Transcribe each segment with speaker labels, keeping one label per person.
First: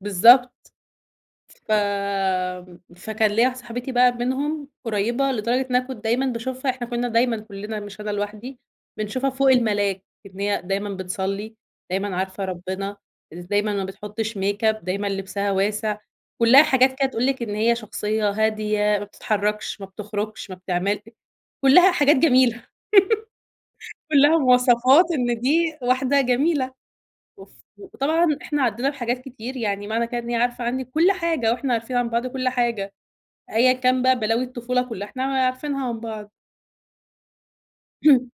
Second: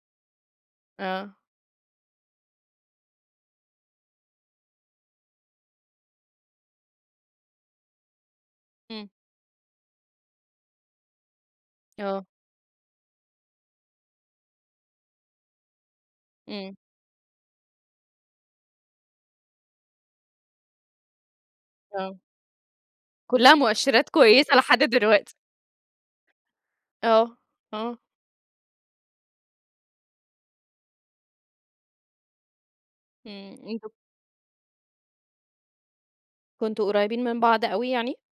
Speaker 1: بالضبط،
Speaker 2: آه.
Speaker 1: ف فكان ليّا واحدة صاحبتي بقى منهم قريّبة لدرجة إن أنا كنت دايمًا باشوفها، إحنا كنّا دايمًا كلّنا مش أنا لوحدي
Speaker 2: إمم.
Speaker 1: بنشوفها فوق الملاك، إن هي دايمًا بتصلي، دايمًا
Speaker 2: آه.
Speaker 1: عارفة ربنا، ز دايمًا ما بتحطش ميك أب، دايمًا لبسها واسع، كلّها
Speaker 2: إمم.
Speaker 1: حاجات كده تقول لِك إن هي شخصية هادية، ما بتتحركش، ما بتخرجش، ما بتعملش، كلّها
Speaker 2: آه.
Speaker 1: حاجات جميلة،
Speaker 2: كلها مؤشرات
Speaker 1: كلّها
Speaker 2: كويسة لحد
Speaker 1: مواصفات
Speaker 2: دلوقتي.
Speaker 1: إن دي واحدة جميلة،
Speaker 2: آه،
Speaker 1: وف
Speaker 2: آه.
Speaker 1: وطبعًا إحنا عدينا بحاجات كتير، يعني معنى كده إن هي عارفة عنّي كُلّ حاجة وإحنا عارفين عن بعض كُلّ حاجة،
Speaker 2: إمم
Speaker 1: أيًا
Speaker 2: أنت
Speaker 1: كان بقى بلاوي الطفولة كلّها إحنا عارفينها عن بعض.
Speaker 2: كنتم قريبين من بعض أوي يعني؟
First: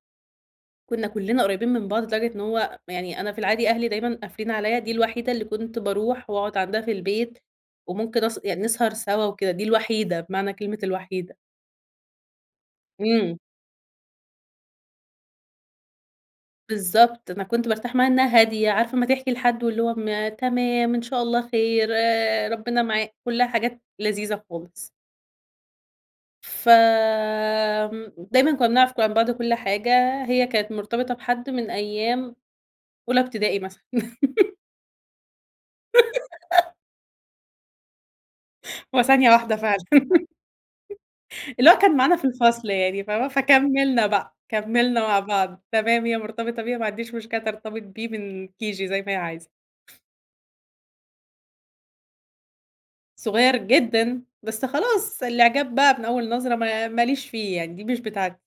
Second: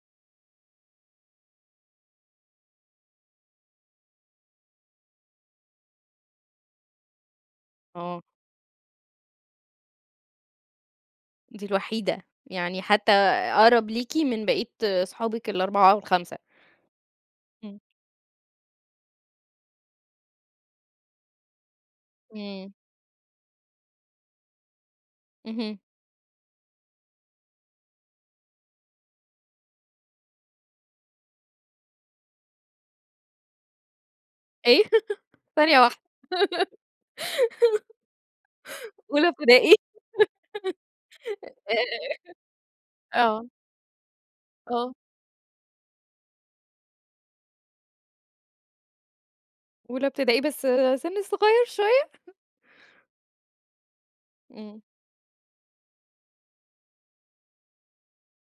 Speaker 1: كنّا كلّنا قريبين من بعض لدرجة إن هو يعني أنا في العادي أهلي دايمًا قافلين عليَّ، دي الوحيدة اللي كنت باروح واقعد عندها في البيت
Speaker 2: آه.
Speaker 1: وممكن أس يعني نسهر سوا وكده، دي الوحيدة بمعنى كلمة الوحيدة.
Speaker 2: دي الوحيدة! يعني حتى
Speaker 1: إمم.
Speaker 2: أقرب ليكِ من بقية صحابك ال4 أو ال5.
Speaker 1: بالضبط، أنا كنت
Speaker 2: إمم.
Speaker 1: بارتاح معاها إنها هادية، عارفة أمّا تحكي لحد واللي هو م تمام إن شاء الله خير، آآ،
Speaker 2: إمم.
Speaker 1: ربنا معا كلّها حاجات لذيذة خالص.
Speaker 2: اهم.
Speaker 1: ف آمم، دايمًا كنّا بنعرف ك عن بعض كل حاجة، هي كانت مرتبطة بحد من أيام أولي ابتدائي مثلًا.
Speaker 2: إيه! ثانية واحدة.
Speaker 1: هو
Speaker 2: أولى
Speaker 1: ثانية واحدة
Speaker 2: ابتدائي!
Speaker 1: فعلًا، اللي هو كان معانا في الفصل يعني،
Speaker 2: آآ
Speaker 1: فاهمة؟
Speaker 2: آه.
Speaker 1: فكملنا بقى،
Speaker 2: آه.
Speaker 1: كملنا مع بعض، تمام هي مرتبطة بيه ما عنديش مشكلة ترتبط بيه من KG زي ما هي عايزة.
Speaker 2: أولى ابتدائي بس سِن صغيّر شوية؟
Speaker 1: صغير جدًا، بس
Speaker 2: إمم.
Speaker 1: خلاص الاعجاب بقى من أول نظرة ما ما ليش فيه يعني دي مش بتاعتي.